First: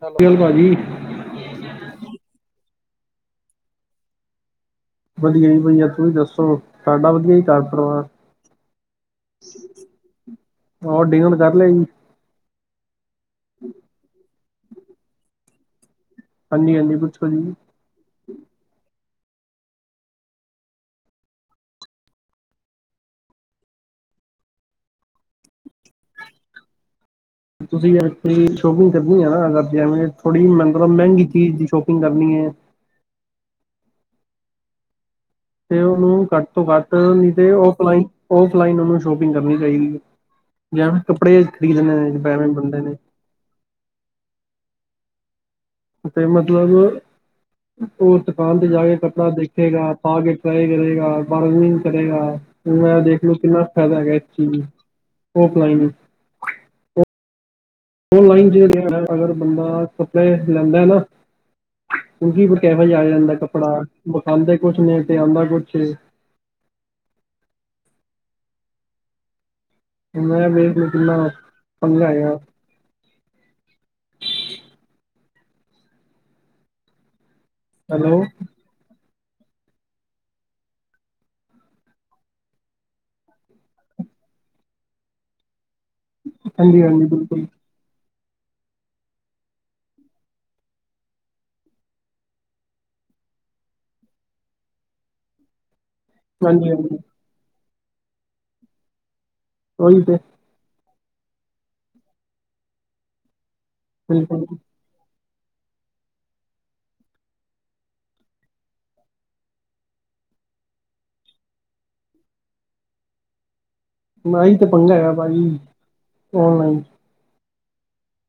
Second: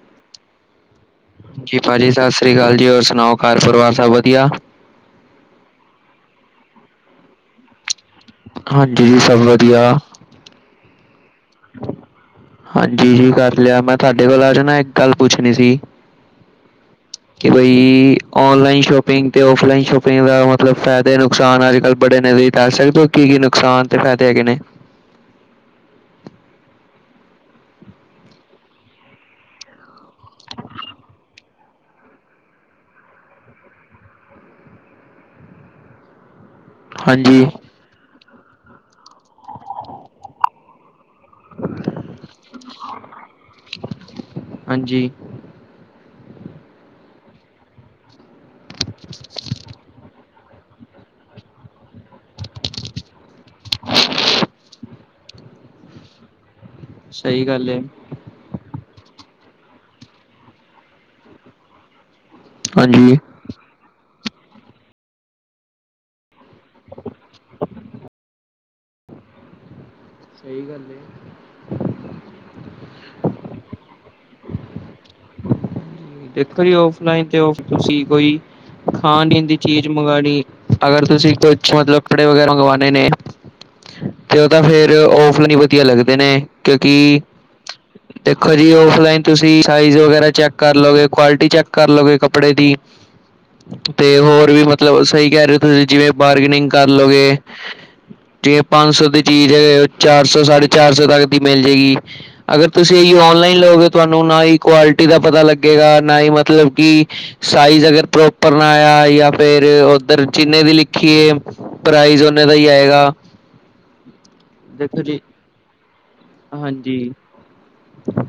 ਸਤਿ ਸ਼੍ਰੀ ਅਕਾਲ ਭਾਜੀ- ਜੀ ਭਾਜੀ ਸਤਿ ਸ੍ਰੀ ਅਕਾਲ ਜੀ। ਹੋਰ ਸੁਣਾਓ ਘਰ ਪਰਿਵਾਰ ਸਭ ਵਧੀਆ। ਵਧੀਆ ਜੀ ਵਧੀਆ ਤੁਸੀ ਦੱਸੋ ਸਾਡਾ ਵਧੀਆ ਹੀ ਘਰ ਪਰਿਵਾਰ। ਹਾਂਜੀ ਜੀ ਸਭ ਵਧੀਆ। ਉਹ ਡੀਨਰ ਕਰ ਲਿਆ ਜੀ- ਹਾਂਜੀ ਜੀ ਕਰ ਲਿਆ। ਮੈ ਤੁਹਾਡੇ ਕੋਲ ਅੱਜ ਨਾ ਇਕ ਗੱਲ ਪੁੱਛਣੀ ਸੀ? ਹਾਂਜੀ -ਹਾਂਜੀ ਪੁੱਛੋ ਜੀ ਕਿ ਆਨਲਾਈਨ ਸ਼ੋਪਿੰਗ ਤੇ ਓਫਲਾਈਨ ਸ਼ੋਪਿੰਗ ਦਾ ਮਤਲਬ ਫਾਇਦੇ ਨੁਕਸਾਨ ਅੱਜ ਕੱਲ ਬੜੇ ਨੇ ਤੁਸੀਂ ਦਸ ਸਕਦੇ ਹੋ ਕੀ -ਕੀ ਨੁਕਸਾਨ ਤੇ ਫਾਇਦੇ ਹੈਗੇ ਨੇ ਤੁਸੀਂ ਐਕਚੁਲੀ ਸ਼ੋਪਿੰਗ ਕਰਨੀ ਹੈ ਨਾ ਥੋੜ੍ਹੀ ਮਤਲਬ ਮਹਿੰਗੀ ਚੀਜ਼ ਦੀ ਸ਼ੋਪਿੰਗ ਕਰਨੀ ਹੈ ਤੇ ਉਹਨੂੰ ਘੱਟ ਤੋਂ ਘੱਟ ਨੀ ਹਾਂਜੀ ਤੇ ਓਫਲਾਈਨ ਓਫ ਲਈਨ ਉਹਨੂੰ ਸ਼ੋਪਿੰਗ ਕਰਨੀ ਚਾਹੀਦੀ ਹੈ ਜਾਂ ਫਿਰ ਕੱਪੜੇ ਖਰੀਦਣੇ ਨੇ ਨਵੇਂ ਬੰਦੇ ਨੇ ਹਾਂਜੀ ਤੇ ਮਤਲਬ ਉਹ ਦੁਕਾਨ ਤੇ ਜਾ ਕੇ ਕੱਪੜਾ ਦੇਖ ਗਾ, ਪਾ ਕੇ ਟ੍ਰਈ ਕਰੇਗਾ, ਬਾਰਿੰਗ ਕਰੇਗਾ। ਮੈਂ ਦੇਖਲੋ ਕਿੰਨਾ ਫ਼ਾਇਦਾ ਹੈਗਾ ਇਸ ਚੀਜ਼ ਨੂੰ, ਔਫਲਾਈਨ। ਸਹੀ ਗੱਲ ਏ। ਓਫਲਾਈਨ ਜੇੜੇ ਅਗਰ ਬੰਦਾ ਕੱਪੜੇ ਲੈਂਦਾ ਨਾ। ਕੇਵੇ ਜਾਂ ਆ ਹਾਂਜੀ ਜਾਂਦਾ ਕੱਪੜਾ, ਵਿਖਾਉਂਦੇ ਕੁਛ ਨੇ ਤੇ ਆਉਂਦਾ ਕੁਛ ਏ। ਮੈਂ ਸਹੀ ਵੇਖ ਗੱਲ ਹੈ ਕਿੰਨਾ ਪੰਗਾਂ ਹੈਗਾ। ਦੇਖੋ ਜੀ ਓਫਲਾਈਨ ਤੇ ਤੁਸੀਂ ਹੈਲੋ ਕੋਈ ਖਾਣ- ਪੀਣ ਦੀ ਚੀਜ਼ ਮੰਗਵਾਉਣੀ। ਅਗਰ ਤੁਸੀਂ ਕੁਛ ਮਤਲਬ ਕੱਪੜੇ ਵਗੈਰਾ ਮੰਗਵਾਉਣੇ ਨੇ। ਤੇ ਉਹ ਫੇਰ, ਓਫਲਾਈਨ ਹੀ ਵਧੀਆ ਲੱਗਦੇ। ਹੁੰਦੇਨੇ, ਹਾਂਜੀ ਹਾਂਜੀ ਕਿਉਂਕਿ ਬਿਲਕੁਲ ਦੇਖੋ ਜੀ ਓਫਲਾਈਨ ਤੁਸੀਂ ਸਾਈਜ਼ ਵਗੈਰਾ ਚੈੱਕ ਕਰ ਲੋਗੇ ਕੁਆਲਿਟੀ ਚੈੱਕ ਕਰਲੋਗੇ ਕੱਪੜੇ ਦੀ। ਤੇ ਹੋਰ ਵੀ ਮਤਲਬ ਸਹੀ ਕਹਿ ਰਹੇ ਹੋ ਤੁਸੀਂ ਜਿਵੇਂ ਹਾਂਜੀ ਬਾਰਗਨਿੰਗ ਹਾਂਜੀ ਕਰਲੋਗੇ, ਜੇ ਪੰਜ ਸੌ ਦੀ ਚੀਜ਼ ਉਹੀ ਤੇ ਚਾਰ ਸੌ ਸਾਰੀ ਚਾਰ ਸੌ ਤੱਕ ਦੀ ਮਿਲ ਜਾਏਗੀ, ਅਗਰ ਤੁਸੀਂ ਇਹੀ ਔਨਲਾਈਨ ਲਓਗੇ ਤੁਹਾਨੂੰ ਨਾ ਹੀ ਬਿਲਕੁਲ ਕੁਆਲਿਟੀ ਦਾ ਪਤਾ ਲੱਗੇ ਲੱਗੇਗਾ ਨਾ ਹੀ ਮਤਲਬ ਕਿ ਸਾਈਜ਼ ਅਗਰ ਪ੍ਰੋਪਰ ਨਾ ਆਇਆ ਜਾਂ ਫਿਰ ਉਓਧਰ ਜਿੰਨ੍ਹੇ ਦੀ ਲਿਖੀਏ। ਪ੍ਰਾਈਜ਼ ਓਨੇ ਦਾ ਹੀ ਆਏਗਾ। ਮਹੀ ਤੇ ਪੰਗਾ ਦੇਖੋ ਹੈ ਜੀ ਭਾਜੀ, ਓਨਲਾਈਨ, ਹਾਂਜੀ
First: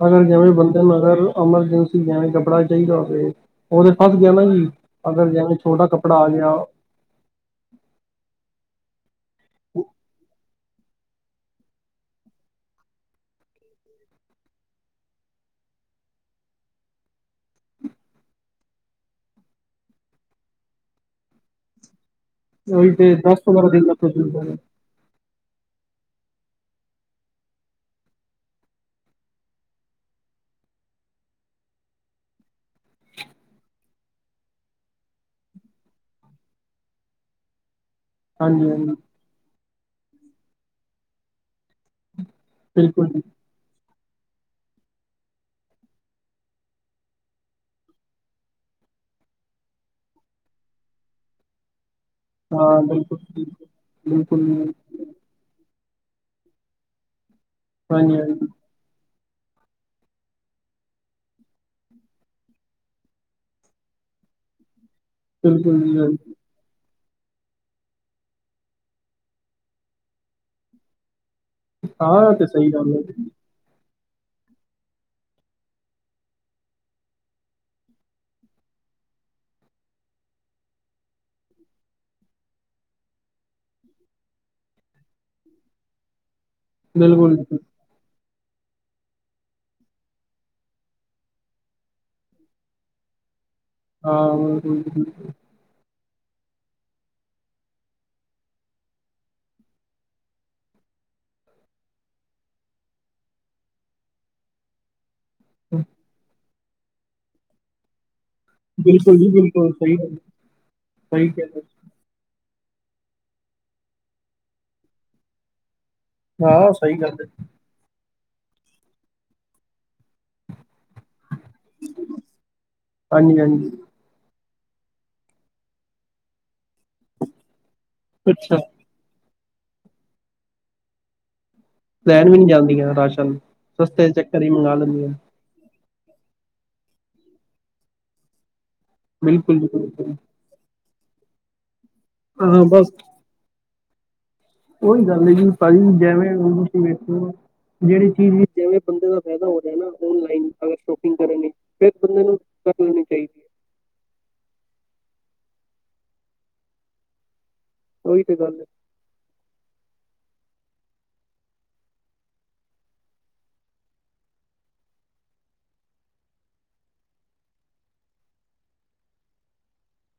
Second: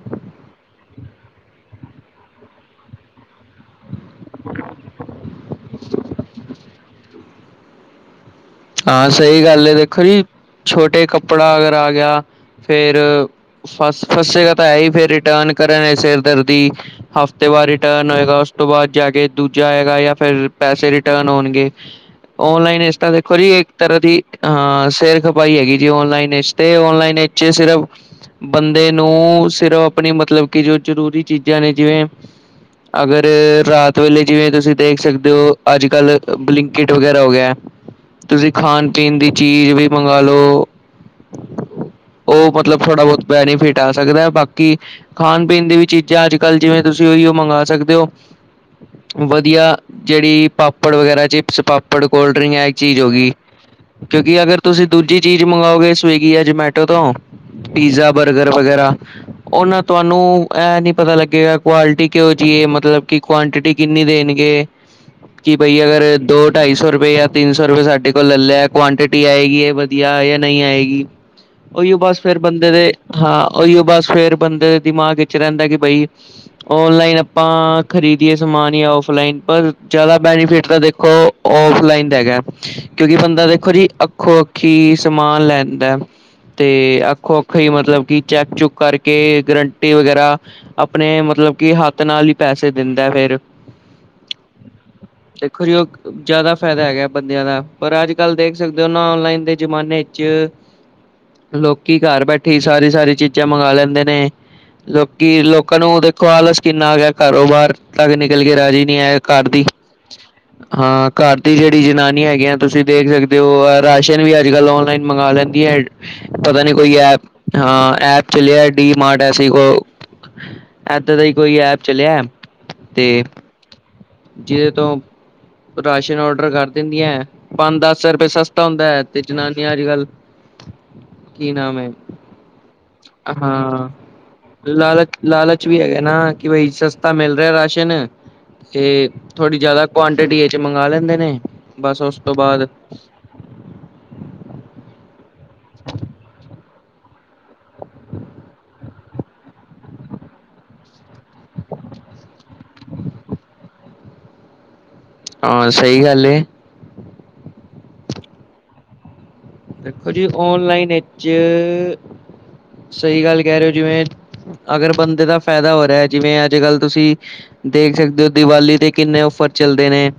ਅਗਰ ਜਿਵੇਂ ਬੰ ਮਗਰ ਐਮਰਜੈਂਸੀ ਜੇਵੇ ਕਪੜਾ ਚਾਹੀਦਾ ਹੋਵੇ। ਉਹਤੇ ਫੱਸ ਗਿਆ ਨਾ ਜੀ, ਅਗਰ ਜਿਵੇਂ ਛੋਟਾ ਕੱਪੜਾ ਆ ਗਿਆ। ਹਾਂ ਸਹੀ ਗੱਲ ਹੈ ਦੇਖੋ ਜੀ, ਛੋਟੇ ਕੱਪੜਾ ਅਗਰ ਆ ਗਿਆ ਫੇਰ ਫਸ -ਫਸ ਗ੍ਹਾ ਤਾਂ ਹੈ ਹੀ ਫੇਰ ਰਿਟਰਨ ਕਰਨ ਚ' ਸਿਰ ਦਰਦੀ। ਹਫ਼ਤੇ ਬਾਰ ਰਿਟਰਨ ਹੋਏਗਾ ਉਸ ਤੋਂ ਬਾਅਦ ਜਾ ਕੇ ਦੂਜਾ ਆਏਗਾ ਜਾਂ ਫਿਰ ਪੈਸੇ ਰਿਟਰਨ ਹੋਣਗੇ। [inaudible] ਔਨਲਾਈਨ ਉਹੀ ਚ' ਤਾਂ ਤੇ ਦੇਖੋ ਦਸ ਜੀ ਇੱਕ ਪੰਦਰਾਂ ਦਿਨ ਦਾ ਤਰ੍ਹਾਂ ਦੀ ਪ੍ਰੋਸੀਜਰ ਹਾਂ। ਹੈ ਹਾਂ, ਸਿਰ ਖਪਾਈ ਹੈਗੀ ਜੀ ਔਨਲਾਈਨ ਵਿਚ ਤੇ ਔਨਲਾਈਨ ਵਿੱਚ ਸਿਰਫ ਬੰਦੇ ਨੂੰ ਸਿਰਫ ਆਪਣੀ ਮਤਲਬ ਕਿ ਜੋ ਜ਼ਰੂਰੀ ਚੀਜ਼ਾਂ ਨੇ ਜਿਵੇਂ ਅਗਰ ਰਾਤ ਵੇਲੇ ਜਿਵੇਂ ਤੁਸੀਂ ਦੇਖ ਸਕਦੇ ਹੋ ਅੱਜ ਕੱਲ ਬਲਿੰਕਟ ਵਗੈਰਾ ਹੋ ਗਿਆ। ਤੁਸੀਂ ਹਾਂਜੀ ਹਾਂਜੀ ਖਾਣ- ਪੀਣ ਦੀ ਚੀਜ਼ ਵੀ ਮੰਗਾਲਓ। ਉਹ ਮਤਲਬ ਥੋੜਾ- ਬਿਲਕੁਲ ਜੀ ਬਹੁਤ ਬੈਨੀਫਿਟ ਟਾ ਸਕਦਾ ਬਾਕੀ, ਖਾਣ- ਪੀਣ ਦੀ ਵੀ ਚੀਜ਼ਾਂ ਅੱਜ ਕੱਲ ਜਿਵੇਂ ਤੁਸੀਂ ਉਹੀਓ ਮੰਗਵਾ ਸਕਦੇ ਹੋ। ਵਧੀਆ, ਜਿਹੜੀ ਪਾਪੜ ਵਗੈਰਾ ਚਿਪਸ, ਪਾਪੜ, ਕੋਲਡ ਡਰਿੰਕ ਹੈ ਹਾਂ ਚੀਜ਼ ਹੋ ਬਿਲਕੁਲ ਗਈ। ਬਿਲਕੁਲ ਕਿਉਂਕਿ ਅਗਰ ਬਿਲਕੁਲ ਤੁਸੀਂ ਦੂਜੀ ਚੀਜ਼ ਮੰਗਓਗੇ ਸਵੀਗੀ ਜਾਂ ਜਮੈਟੋ ਤੋਂ ਪੀਜ਼ਾ, ਹਾਂਜੀ ਹਾਂਜੀ ਬਰਗਰ ਵਗੈਰਾ ਉਹਨਾਂ ਤੁਹਾਨੂੰ, ਇਹ ਨਹੀਂ ਪਤਾ ਲੱਗੇਗਾ ਕੁਆਲਿਟੀ ਕਿਹੋ ਜਿਹੀ ਹੈ, ਮਤਲਬ ਕਿ ਕੁਆਂਆਂਟਿਟੀ ਕਿੰਨੀ ਦੇਣਗੇ। [inaudible] ਕਿ ਬਈ ਜੀ ਅਗਰ ਹਾਂਜੀ। ਦੋ ਢਾਈ ਸੌ ਰੁਪਏ ਜਾਂ ਤਿੰਨ ਸੌ ਰੁਪਏ ਸਾਡੇ ਕੋਲ ਲੈ ਲਿਆ ਕੁਆਂਟਿਟੀ ਆਏਗੀ ਵਧੀਆ ਜਾਂ ਨਹੀਂ ਆਏਗੀ। ਉਹੀਓ ਬਸ ਹਾਂ ਫੇਿੜਰ ਤੇ ਸਹੀ ਬੰਦੇ ਦੇ ਗੱਲ ਹੈ ਜੀ। ਹਾਂ, ਉਹੀਓ ਬਸ ਫੇਰ ਬੰਦੇ ਦੇ ਦਿਮਾਗ ਵਿੱਚ ਰਹਿੰਦਾ ਕਿ ਬਈ ਔਨਲਾਈਨ ਆਪਾਂ, ਖ਼ਰੀਦੀਏ ਸਮਾਨ ਜਾਂ ਔਫਲਾਈਨ ਪਰ ਜ਼ਿਆਦਾ ਬੈਨੀਫਿਟ ਤਾਂ ਦੇਖੋ ਔਫਲਾਈਨ ਹੈਗਾ। ਕਿਉਂਕਿ ਬੰਦਾ ਦੇਖੋ ਜੀ ਅੱਖੋ- ਅੱਖੀ ਸਮਾਨ ਲੈਂਦਾ। ਤੇ ਬਿਲਕੁਲ ਅੱਖੋ- ਜੀ। ਅੱਖੋ ਹੀ ਮਤਲਬ ਕਿ ਚੈੱਕ -ਚੁੱਕ ਕਰਕੇ ਗਰੰਟੀ ਵਗੈਰਾ ਆਪਣੇ ਮਤਲਬ ਕਿ, ਹੱਥ ਨਾਲ ਹੀ ਪੈਸੇ ਦਿੰਦਾ ਫੇਰ। ਆਂ ਦੇਖੋ ਜੀ ਉਹ ਜ਼ਿਆਦਾ ਫਾਇਦਾ ਹੈਗਾ ਬੰਦਿਆਂ ਦਾ, ਪਰ ਅੱਜ ਕੱਲ੍ਹ ਦੇਖ ਸਕਦੇ ਹੋ, ਨਾ ਔਨਲਾਈਨ ਦੇ ਜ਼ਮਾਨੇ ਚ ਲੋਕੀ ਘਰ ਬੈਠੇ ਹੀ ਸਾਰੀ ਸਾਰੀ ਚੀਜ਼ਾਂ ਮੰਗਵਾ ਲੈਂਦੇ ਨੇ। ਲੋਕੀ ਲੋਕਾਂ ਨੂੰ ਦੇਖੋ ਆਲਸ ਕਿੰਨਾ ਗਿਆ ਕਾਰੋਬਾਰ ਤੱਕ ਨਿਕਲ ਕੇ ਰਾਜੀ ਨਹੀਂ ਬਿਲਕੁਲ ਆਇਆ ਜੀ ਘਰ ਦੀ। ਬਿਲਕੁਲ ਸਹੀ ਗੱਲ ਹਾਂ ਸਹੀ ਘਰ ਕਹਿ ਦੀ ਰਹੇ ਜ ਦੀ ਹੋ। ਜਨਾਨੀ ਹੈਗੀ ਆ। ਤੁਸੀਂ ਦੇਖ ਸਕਦੇ ਹੋ ਰਾਸ਼ਨ ਵੀ ਅੱਜ ਕੱਲ ਔਨਲਾਈਨ ਮੰਗਵਾ ਲੈਂਦੀ ਹੈ। ਪਤਾ ਹਾਂ ਨਹੀਂ ਕੋਈ ਸਹੀ ਗੱਲ ਐਪ ਹੈ ਹਾਂ ਐਪ ਚੱਲਿਆ ਡੀ ਮਾਰਟ ਐਸੇ ਕੋ ਇਦਾਂ ਦਾ ਹੀ ਕੋਈ ਐਪ ਚਲਿਆ ਤੇ ਹਾਂਜੀ ਹਾਂਜੀ ਜਿਹਦੇ ਤੋਂ ਰਾਸ਼ਨ ਔਡਰ ਕਰ ਦਿੰਦੀਆਂ ਪੰਜ ਦਸ ਦਸ ਰਪਏ ਅੱਛਾ ਸਸਤਾ ਹੁੰਦਾ ਹੈ। ਤੇ ਜਨਾਨੀਆਂ ਅੱਜ ਕੱਲ ਕੀ ਨਾਮ ਹੈ ਲੈਣ ਵੀ ਨਹੀਂ ਜਾਂਦੀਆਂ ਰਾਸ਼ਨ ਸਸਤੇ ਚੱਕਰ ਹੀ ਮੰਗਵਾ ਲੈਂਦੀਆਂ ਕੁਛ ਵੀ ਹੈਗਾ ਨਾ ਕਿ ਬਈ ਸਸਤਾ ਮਿਲ ਰਿਹਾ ਰਾਸ਼ਨ ਤੇ ਬਿਲਕੁਲ ਥੋੜ੍ਹੀ ਜੀ ਜਿਆਦਾ ਬਿਲਕੁਲ ਕੁਆਂਟਿਟੀ ਮੰਗਵਾ ਲੈਂਦੇ ਨੇ। ਬਸ ਉਸ ਤੋਂ ਹਾਂ ਬਾਅਦ ਬਸ ਉਹੀ ਗੱਲ ਹੈਗੀ ਭਾਜੀ ਜਿਵੇਂ ਤੁਸੀਂ ਵੇਖੋ ਜਿਹੜੀ ਚੀਜ਼ ਵੀ ਜਿਵੇਂ ਬੰਦੇ ਦਾ ਫਾਇਦਾ ਹੋ ਜਾਣਾ ਔਨਲਾਈਨ ਅਗਰ ਸ਼ੋਪਿੰਗ ਕਰਨ ਲਈ ਫਿਰ ਬੰਦੇ ਨੂੰ ਕਰ ਲੈਣੀ ਚਾਹੀਦੀ ਹੈ ਹਾਂ ਸਹੀ ਗੱਲ ਏ ਉਹੀ ਤੇ ਗੱਲ ਹੈ ਦੇਖੋ ਜੀ ਓਨਲਾਈਨ ਵਿੱਚ ਸਹੀ ਗੱਲ ਕਹਿ ਰਹੇ ਹੋ ਜਿਵੇਂ ਅਗਰ ਬੰਦੇ ਦਾ ਫਾਇਦਾ ਹੋ ਰਿਹਾ ਜਿਵੇਂ ਅੱਜ ਕੱਲ੍ਹ ਤੁਸੀਂ ਦੇਖ ਸਕਦੇ ਹੋ ਦੀਵਾਲੀ ਤੇ ਕਿੰਨੇ ਔਫਰ ਚੱਲਦੇ ਨੇ।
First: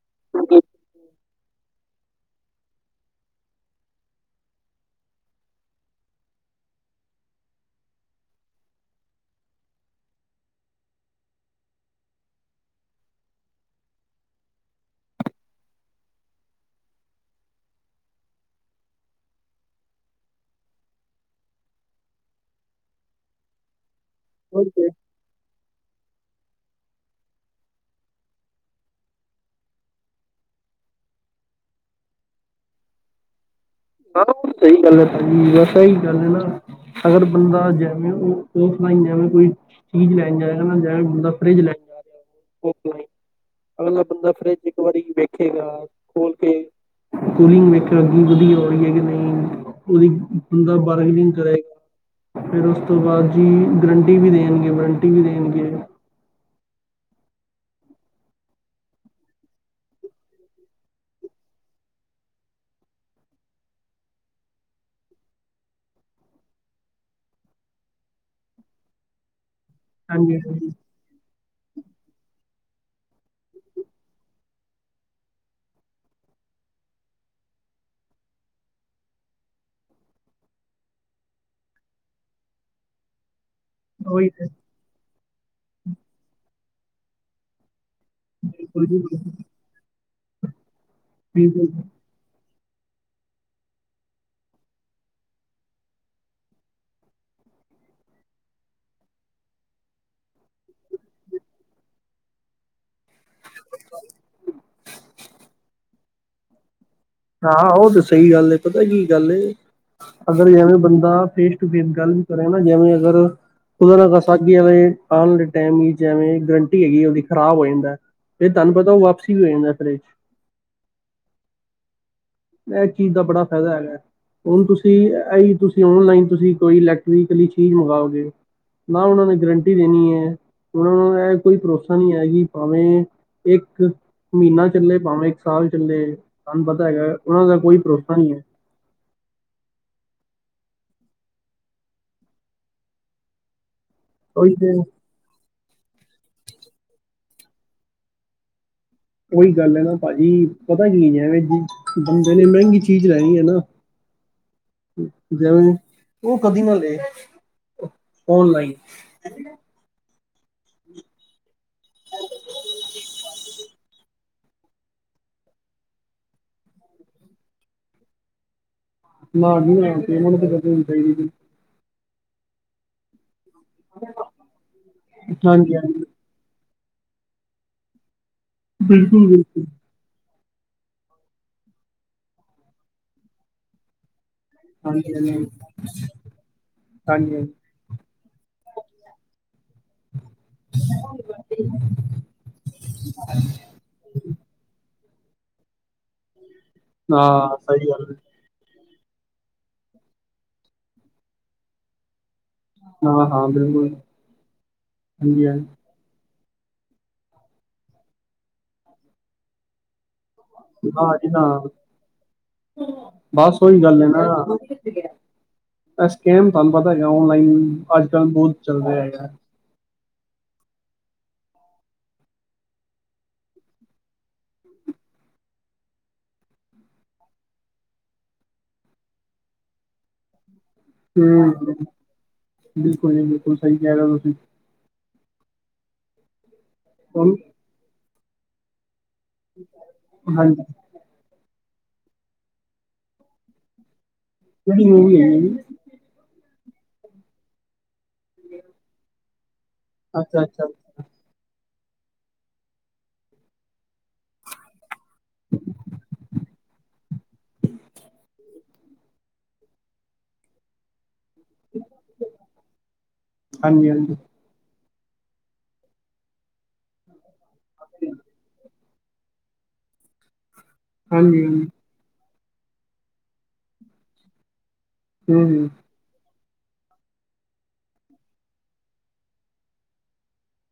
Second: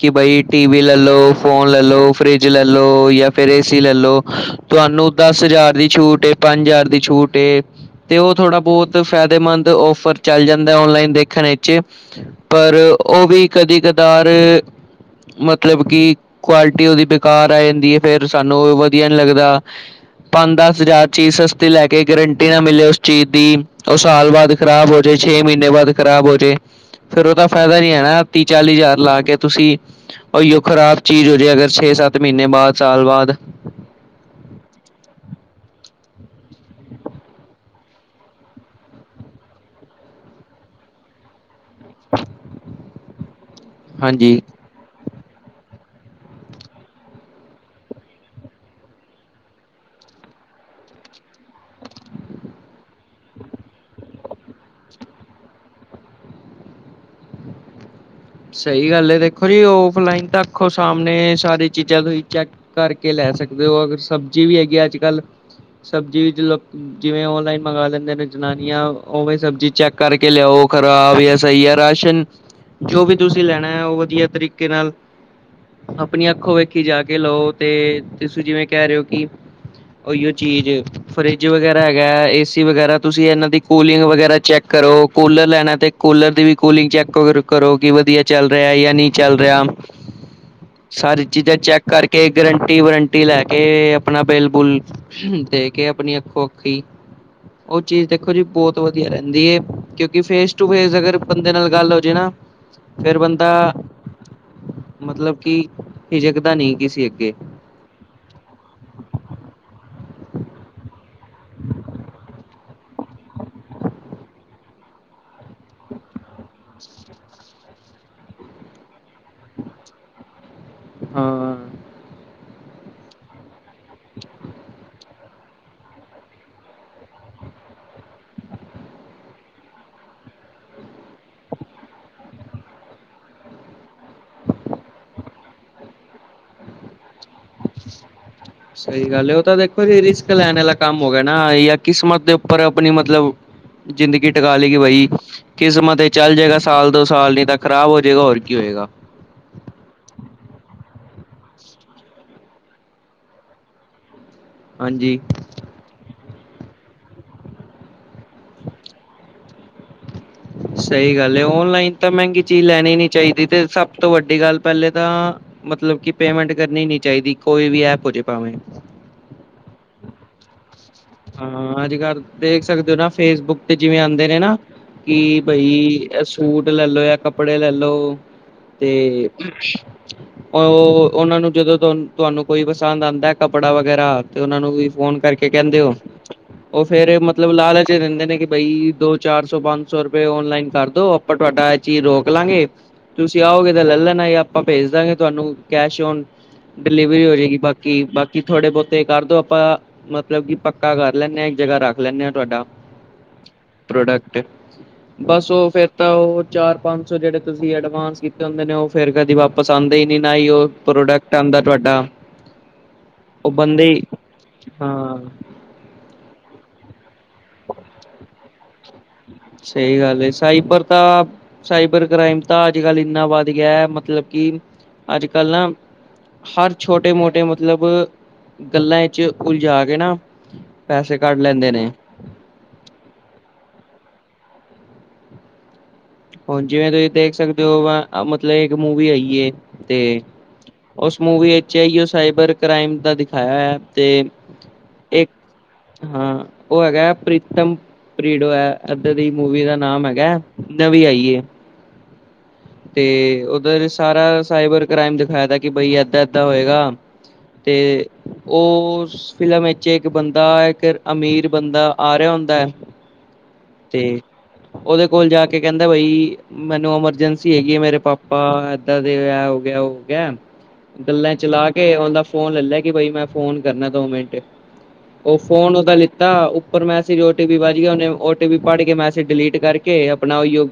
ਕਿ ਬਾਈ ਟੀ ਵੀ ਲੈ ਲੋ, ਫੋਨ ਲੈ ਲੋ, ਫਰਿਜ ਲੈ ਲੋ, ਜਾਂ ਫਿਰ ਏ ਸੀ ਲੈ ਲੋ ਤੁਹਾਨੂੰ ਦਸ ਹਜ਼ਾਰ ਦੀ ਛੂਟ ਏ ਪੰਜ ਹਜ਼ਾਰ ਦੀ ਛੂਟ ਏ ਤੇ ਉਹ ਥੋੜਾ ਬਹੁਤ ਫਾਇਦੇਮੰਦ ਫੇਰ ਔਫਰ ਚੱਲ ਜਾਂਦਾ ਓਨਲਾਈਨ ਦੇਖਣ ਵਿਚ ਪਰ ਉਹ ਵੀ ਕਦੇ ਕਦਾਰ ਮਤਲਬ ਕਿ ਕੁਆਲਿਟੀ ਉਹਦੀ ਬੇਕਾਰ ਆ ਜਾਂਦੀ ਹੈ। ਫੇਰ ਸਾਨੂੰ ਵਧੀਆ ਨੀ ਲੱਗਦਾ। ਪੰਜ ਦਸ ਹਜ਼ਾਰ ਚੀਜ਼ ਸਸਤੀ ਲੈ ਕੇ ਗਰੰਟੀ ਨਾ ਮਿਲੇ ਉਸ ਚੀਜ਼ ਦੀ ਉਹ ਸਾਲ ਬਾਅਦ ਹੈ ਖ਼ਰਾਬ ਹੋ ਜਾਏ ਛੇ ਮਹੀਨੇ ਬਾਅਦ ਖ਼ਰਾਬ ਹੋ ਜਾਏ ਫੇਰ ਉਹਦਾ ਫਾਇਦਾ ਨੀ ਹੈ ਨਾ ਤੀਹ ਚਾਲੀ ਹਜ਼ਾਰ ਲਾ ਕੇ ਤੁਸੀਂ ਖ਼ਰਾਬ ਚੀਜ਼ ਹੋ ਜਾਂਦੇ ਅਗਰ ਛੇ ਸੱਤ ਮਹੀਨੇ ਬਾਅਦ ਸਾਲ ਬਾਅਦ ਆਹ ਸਹੀ ਗੱਲ ਹੈ ਭਾਜੀ ਬਸ ਸਹੀ ਗੱਲ ਹੈ ਨਾ ਅਗਰ ਬੰਦਾ ਜਿਵੇ ਔਫਲਾਨ ਜਿਵੇਂ ਕੋਈ ਚੀਜ਼ ਲੈਣ ਜਾਏ ਜਾਂ ਨਾ ਜਾਏ ਬੰਦਾ ਫਰਿੱਜ ਲੈਣ ਜਾ ਰਿਹਾ ਓਲਾਈਨ ਅਗਲਾ ਬੰਦਾ ਹਾਂਜੀ ਫਰਿੱਜ ਇੱਕ ਵਾਰੀ ਵੇਖੇਗਾ ਖੋਲ ਕੇ ਕੂਲਿੰਗ ਵੇਖ ਵਧੀਆ ਹੋ ਕਿ ਨਹੀਂ ਉਹਦੀ ਬੰਦਾ ਬਾਰਗੇਨਿੰਗ ਕਰੇ ਫਿਰ ਉਸ ਤੋਂ ਬਾਅਦ ਜੀ ਗਰੰਟੀ ਵੀ ਦੇਣਗੇ ਵਰੰਟੀ ਵੀ ਦੇਣਗੇ ਸਹੀ ਗੱਲ ਹੈ ਦੇਖੋ ਜੀ ਔਫਲਾਈਨ ਤੱਕ ਸਾਹਮਣੇ ਸਾਰੀ ਚੀਜ਼ਾਂ ਤੁਸੀਂ ਚੈੱਕ ਕਰਕੇ ਲੈ ਸਕਦੇ ਹੋ ਅਗਰ ਸਬਜ਼ੀ ਵੀ ਹੈਗੀ ਅੱਜ ਕੱਲ੍ਹ ਸਬਜ਼ੀ ਜਿਵੇਂ ਓਨਲਾਈਨ ਮੰਗਵਾ ਲੈਂਦੇ ਨੇ ਜਨਾਨੀਆਂ ਉਵੇ ਸਬਜ਼ੀ ਚੈੱਕ ਕਰਕੇ ਹਾਂਜੀ ਲਿਆਓ ਹਾਂਜੀ ਖਰਾਬ ਜਾਂ ਸਹੀ ਹੈ ਰਾਸ਼ਨ ਜੋ ਵੀ ਤੁਸੀਂ ਲੈਣਾ ਹੈ ਉਹ ਵਧੀਆ ਤਰੀਕੇ ਨਾਲ ਆਪਣੀ ਅੱਖੋ ਵੇਖੀ ਜਾ ਕੇ ਲਓ ਤੇ ਤੁਸੀਂ ਜਿਵੇਂ ਕਹਿ ਰਹੇ ਹੋ ਕਿ ਉਹੀ ਚੀਜ਼ ਫਰਿੱਜ ਵਗੈਰਾ ਹੈਗਾ, ਏਸੀ ਵਗੈਰਾ ਤੁਸੀਂ ਇਹਨਾਂ ਦੀ ਕੂਲਿੰਗ ਉਹੀ ਵਗੈਰਾ ਤਾਂ, ਚੈੱਕ ਕਰੋ। ਕੂਲਰ ਲੈਣਾ ਤੇ ਕੂਲਰ ਦੀ ਵੀ ਕੂਲਿੰਗ ਚੈੱਕ ਕਰੋ ਕਿ ਵਧੀਆ ਚੱਲ ਰਿਹਾ ਬਿਲਕੁਲ ਜਾਂ ਜੀ ਨਹੀਂ ਚੱਲ ਰਿਹਾ ਸਾਰੀ ਚੀਜ਼ਾਂ ਬਿਲਕੁਲ। ਚੈੱਕ ਕਰਕੇ ਕੇ ਗਰੰਟੀ ਵਰੰਟੀ ਲੈ ਕੇ ਆਪਣਾ ਬਿਲ ਬੁਲ ਦੇ ਕੇ ਆਪਣੀ ਅੱਖੋ ਅੱਖੀ, ਉਹ ਚੀਜ਼ ਦੇਖੋ ਜੀ ਬਹੁਤ ਵਧੀਆ ਰਹਿੰਦੀ ਏ ਕਿਉਂਕਿ ਫੇਸ ਟੂ ਫੇਸ ਅਗਰ ਬੰਦੇ ਨਾਲ ਗੱਲ ਹੋ ਜਾਏ ਨਾ ਫੇਰ ਬੰਦਾ, ਮਤਲਬ ਕਿ, ਹਿਜਕਦਾ ਨਹੀਂ ਕਿਸੇ ਅੱਗੇ। ਹਾਂ, ਉਹ ਤੇ ਸਹੀ ਗੱਲ ਹੈ। ਪਤਾ ਕੀ ਗੱਲ ਅਗਰ, ਜਿਵੇਂ ਬੰਦਾ ਫੇਸ ਟੂ ਫੇਸ ਗੱਲ ਵੀ ਕਰੇ ਨਾ। ਜਿਵੇਂ ਅਗਰ ਖੁਦਾ ਨਾ ਕਰਦਾ, ਆਉਣ ਵਾਲੇ ਟਾਈਮ ਜਿਵੇਂ ਗਰੰਟੀ ਹੈਗੀ, ਉਹਦੀ ਖ਼ਰਾਬ ਹੋ ਜਾਂਦਾ। ਫਿਰ ਤੁਹਾਨੂੰ ਪਤਾ ਉਹ ਵਾਪਸੀ ਵੀ ਹੋ ਜਾਂਦਾ ਏਹਤਰਾ। ਹਾਂ ਇਹ ਚੀਜ਼ ਦਾ ਬੜਾ ਫਾਇਦਾ ਹੈਗਾ, ਹੁਣ ਤੁਸੀਂ ਇ ਤੁਸੀਂ ਓਨਲਾਈਨ ਤੁਸੀਂ ਕੋਈ ਇਲੈਕਟ੍ਰਲੀ ਚੀਜ਼ ਮੰਗਓਗੇ। ਨਾ ਉਹਨਾਂ ਨੇ ਗਰੰਟੀ ਦੇਣੀ ਹੈ। ਉਹਨਾਂ ਨੂੰ ਇਹ ਕੋਈ ਭਰੋਸਾ ਨਹੀ ਹੈਗੀ ਭਾਵੇਂ, ਇੱਕ ਮਹੀਨਾ ਚੱਲੇ ਭਾਵੇਂ ਇੱਕ ਸਾਲ ਚੱਲੇ, ਸਹਾਨੂੰ ਪਤਾ ਹੈਗਾ। ਉਹਨਾਂ ਦਾ ਕੋਈ ਭਰੋਸਾ ਨਹੀਂ ਹੈ। ਸਹੀ ਗੱਲ ਹੈ। ਉਹ ਤਾਂ ਦੇਖੋ ਜੀ ਰਿਸਕ ਲੈਣ ਵਾਲਾ ਕੰਮ ਹੋ ਗਿਆ ਨਾ, ਜਾਂ ਕਿਸਮਤ ਦੇ ਉੱਪਰ ਆਪਣੀ ਮਤਲਬ ਜ਼ਿੰਦਗੀ ਉਹੀ ਟਕਾ ਤੇ ਲਗੀ ਬਈ। ਕਿਸਮਤ ਚੱਲ ਜਾਏਗਾ, ਸਾਲ ਦੋ ਸਾਲ ਨੀ ਤਾਂ ਖ਼ਰਾਬ ਹੋ ਜਾਏਗਾ। ਹੋਰ ਕੀ ਹੋਏਗਾ ਉਹੀ ਗੱਲ ਹੈ ਨਾ ਭਾਜੀ, ਪਤਾ ਕੀ ਨਹੀਂ ਐਵੇਂ ਬੰਦੇ ਨੇ ਮਹਿੰਗੀ ਚੀਜ਼ ਲੈਣੀ ਹੈ। ਨਾ ਹਾਂਜੀ ਜਵੇ, ਉਹ ਕਦੀ ਨਾ ਲਏ, ਓਨਲਾਈਨ। ਸਹੀ ਗੱਲ ਹੈ। ਓਨਲਾਈਨ ਤਾਂ ਮਹਿੰਗੀ ਚੀਜ਼ ਲੈਣੀ ਨੀ ਚਾਹੀਦੀ, ਤੇ ਸਭ ਤੋਂ ਵੱਡੀ ਸਾਡੀ ਗੱਲ ਪਹਿਲੇ ਤਾਂ, ਮਤਲਬ ਕਿ ਪੇਮੈਂਟ ਕਰਨੀ ਨੀ ਚਾਹੀਦੀ। ਕੋਈ ਵੀ ਐਪ ਹੋ ਜਾਏ ਭਾਵੇਂ, ਨਾ ਜੀ ਪੇਂਮਟ ਤੇ ਹੋਣੀ ਚਾਹੀਦੀ ਜੀ ਹਾਂ ਅੱਜ- ਕੱਲ ਦੇਖ ਸਕਦੇ ਹੋ ਨਾ ਫੇਸਬੁੱਕ ਤੇ ਜਿਵੇਂ ਆਉਂਦੇ ਨੇ ਨਾ, ਕਿ ਬਈ ਹਾਂਜੀ ਹਾਂਜੀ ਏਹ ਸੂਟ ਲੈਲੋ ਜਾਂ ਕੱਪੜੇ ਲੈਲੋ, ਤੇ ਬਿਲਕੁਲ ਬਿਲਕੁਲ ਉਹ, ਉਹਨਾਂ ਨੂੰ ਜਦੋਂ ਤੁਹਾਨੂੰ, ਤੁਹਾਨੂੰ ਕੋਈ ਪਸੰਦ ਆਉਂਦਾ ਕੱਪੜਾ ਵਗੈਰਾ ਤੇ ਉਹਨਾ ਨੂੰ ਵੀ ਹਾਂਜੀ ਫੋਨ ਹਾਂਜੀ ਕਰਕੇ ਹਾਂਜੀ ਕਹਿੰਦੇ ਹੋ [inaudible] ਉਹ ਫੇਰ ਮਤਲਬ ਹਾਂਜੀ ਲਾਲਚੇ ਦਿੰਦੇ ਨੇ ਕਿ ਬਈ ਦੋ ਚਾਰ ਸੌ ਪੰਜ ਸੌ ਰੁਪਏ ਓਨਲਾਈਨ ਕਰ ਦੋ ਆਪਾਂ ਤੁਹਾਡਾ ਇਹ ਚੀਜ਼ ਰੋਕ ਲਾਂਗੇ ਤੁਸੀਂ ਆਓਗੇ ਤਾਂ ਲੈ ਲੈਣਾ ਹੀ ਆਪਾਂ ਭੇਜ ਦਾਂਗੇ ਤੁਹਾਨੂੰ ਕੈਸ਼ ਓਨ ਡਿਲੀਵਰੀ ਹੋ ਹਾਂ ਜਾਏਗੀ ਸਹੀ ਬਾਕੀ, ਗੱਲ ਹੈ ਬਾਕੀ ਕਿ ਥੋੜੇ ਬਹੁਤੇ ਕਰਦੋ ਆਪਾਂ, ਮਤਲਬ ਕਿ ਪੱਕਾ ਕਰ ਲੈਂਦੇ ਹਾਂ ਇੱਕ ਜਗ੍ਹਾ ਰੱਖ ਲੈਂਦੇ ਹਾਂ ਤੁਹਾਡਾ ਹਾਂ ਹਾਂ ਬਿਲਕੁਲ ਪ੍ਰੋਡਕਟ, ਹਾਂਜੀ ਬਸ ਉਹ ਹਾਂਜੀ ਫਿਰ ਤਾਂ ਉਹ ਚਾਰ ਪੰਜ ਸੌ ਜਿਹੜੇ ਤੁਸੀਂ ਐਡਵਾਂਸ ਕੀਤੇ ਹੁੰਦੇ ਨੇ ਉਹ ਫਿਰ ਕਦੇ ਵਾਪਸ ਆਉਂਦੇ ਹੀ ਨਹੀਂ ਨਾ ਹੀ ਉਹ ਨਾ ਜੀ ਪ੍ਰੋਡਕਟ ਨਾ, ਆਉਂਦਾ ਤੁਹਾਡਾ ਉਹ ਬਸ ਉਹੀ ਬੰਦੇ ਹੀ ਗੱਲ ਨਾ ਹਾਂ ਸਕਹਿਮ ਤੁਹਾਨੂੰ ਪਤਾ ਔਨਲਾਈਨ, ਅੱਜ ਕੱਲ੍ਹ ਬਹੁਤ ਚੱਲ ਰਿਹਾ ਹੈਗਾ ਸਹੀ ਗੱਲ, ਸਾਇਬਰ ਤਾਂ ਸਾਈਬਰ ਕ੍ਰਾਈਮ ਤਾਂ ਅੱਜ ਕੱਲ੍ਹ ਇੰਨਾ ਵੱਧ ਗਿਆ ਮਤਲਬ ਕਿ, ਅੱਜ- ਕੱਲ੍ਹ ਨਾ ਹਰ ਛੋਟੇ ਮੋਟੇ ਮਤਲਬ, ਗੱਲਾਂ ਵਿੱਚ ਉਲਝਾ ਕੇ ਨਾ- ਪੈਸੇ ਹ, ਕੱਢ ਲੈਂਦੇ ਨੇ ਬਿਲਕੁਲ ਜੀ ਬਿਲਕੁਲ ਸਹੀ ਕਹਿ ਰਹੇ ਹੋ ਤੁਸੀਂ ਹੁਣ ਜਿਵੇਂ ਤੁਸੀਂ ਦੇਖ ਸਕਦੇ ਹੋ, ਮਤਲਬ ਇੱਕ ਮੂਵੀ ਆਈਏ ਤੇ ਹਾਂਜੀ ਉਸ ਮੂਵੀ ਵਿੱਚ ਇਹੀਓ ਸਾਈਬਰ ਕ੍ਰਾਈਮ ਦਾ ਦਿਖਾਇਆ ਹੋਇਆ ਤੇ, ਕਿਹੜੀ ਮੂਵੀ ਇੱਕ ਹੈਗੀ ਜੀ ਹਾਂ, ਉਹ ਹੈਗਾ ਹੈ ਪ੍ਰੀਤਮ ਪਰੀਵੇੜ ਹੈ ਏਧਾਂ ਦੀ ਮੂਵੀ ਦਾ ਨਾਮ ਹੈਗਾ, ਅੱਛਾ ਅੱਛਾ ਨਵੀਂ ਆਈਏ ਤੇ ਉਦਰ ਸਾਰਾ ਸਾਹਿਬਰ ਕ੍ਰਾਈਮ ਦਿਖਾਇਆ ਦਾ ਕਿ ਬਈ ਇਦਾਂ ਇਦਾਂ ਹੋਏਗਾ ਤੇ ਉਸ, ਫਿਲਮ ਵਿੱਚ ਇੱਕ ਬੰਦਾ ਇੱਕ ਅਮੀਰ ਬੰਦਾ ਆ ਰਿਹਾ ਹੁੰਦਾ ਹੈ ਹਾਂਜੀ ਹਾਂਜੀ ਤੇ ਉਹਦੇ ਕੋਲ ਜਾ ਕੇ ਕਹਿੰਦਾ ਬਈ ਮੈਨੂੰ ਇਮਰਜਂਸੀ ਹੈਗੀ ਮੇਰੇ ਹਾਂਜੀ ਪਾਪਾ ਇਦਾਂ ਦੇ ਇਹ ਹੋ ਗਿਆ ਉਹ ਹੋ ਗਿਆ ਗੱਲਾਂ ਹਾਂਜੀ ਚਲਾ ਲਾ ਹੂੰ ਕੇ ਲਾ ਕੇ ਉਹਦਾ ਫੋਨ ਲੈ ਕਿ ਬਈ ਮੈਂ ਫੋਨ ਕਰਨਾ ਦੋ ਮਿੰਟ ਉਹ ਹੂੰ ਫੋਨ ਉਹਦਾ ਲਿੱਤਾ ਔਰ ਵੈਸੇ ਵੀ ਓਟੀਪੀ ਵੱਜ ਗਿਆ ਉਹਨੇ ਓਟੀਪੀ ਪੜ੍ਹ ਕੇ ਮੈਸੇਜ ਡਿਲੀਟ ਕਰਕੇ ਆਪਣਾ ਉਹੀ ਉ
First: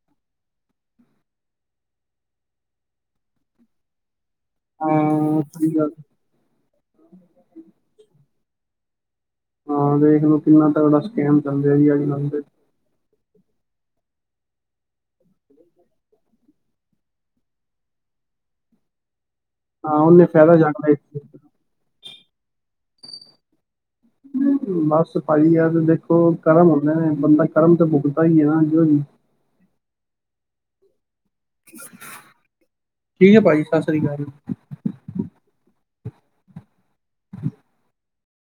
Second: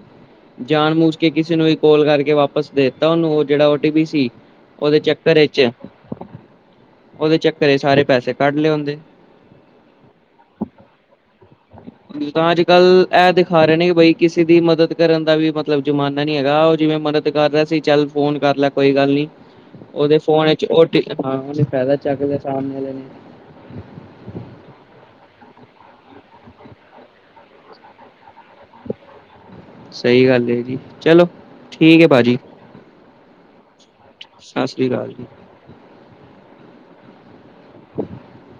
ਜਾਣ ਬੁੱਝ ਕੇ ਕਿਸੇ ਨੂੰ ਵੀ ਕੋਲ ਕਰਕੇ ਵਾਪਸ ਦੇਤਾ ਉਹਨੂੰ ਉਹ ਜਿਹੜਾ ਓਟੀ ਪੀ ਸੀ। ਉਹਦੇ ਹਾਂ ਚੱਕਰ ਚ ਸਹੀ ਗੱਲ ਉਹਦੇ ਚੱਕਰ ਸਾਰੇ ਪੈਸੇ ਕੱਢ ਲਏ ਉਹਦੇ। ਹਾਂ ਵਖ ਲਉ ਕਿੰਨਾ ਤਗੜਾ ਸਕੈਮ ਚੱਲਦਾ ਅੱਜ ਕੱਲ ਤੇ ਗੱਲ ਇਹ ਦਿਖਾ ਰਹੇ ਨੇ ਬਈ ਕਿਸੇ ਦੀ ਮਦਦ ਕਰਨ ਦਾ ਵੀ ਮਤਲਬ ਜ਼ਮਾਨਾ, ਜਮਾਨਾ ਨੀ ਹੈਗਾ ਉਹ ਜਿਵੇਂ ਮਦਦ ਕਰ ਰਿਹਾ ਸੀ ਚੱਲ ਫੋਨ ਕਰ ਲੈ ਕੋਈ ਗੱਲ ਨੀ, ਹਾਂ ਉਹਦੇ ਉਹਨੇ ਫੋਨ ਫਾਇਦਾ ਵਿੱਚ ਉ ਚੱਕਦਾ ਟੀ ਹਾਂ ਉਹਨੇ ਫਾਇਦਾ ਚੱਕ ਲਿਆ ਸਾਹਮਣੇ ਵਾਲੇ ਨੇ। ਬਸ ਪਾਈ ਆ ਤੇ ਦੇਖੋ ਕਰਮ ਹੁੰਦੇ ਨੇ ਬੰਦਾ ਕਰਮ ਤੇ ਭੁਗਤਦਾ ਹੀ ਈ ਹੈ ਨਾ ਜੀ। ਸਹੀ ਗੱਲ ਹੈ ਜੀ ਚਲੋ। ਠੀਕ ਹੈ ਭਾਜੀ ਠੀਕ ਹੈ ਭਾਜੀ, ਸਤਿ ਸ੍ਰੀ ਅਕਾਲ। ਸਤਿ ਸ੍ਰੀ ਅਕਾਲ।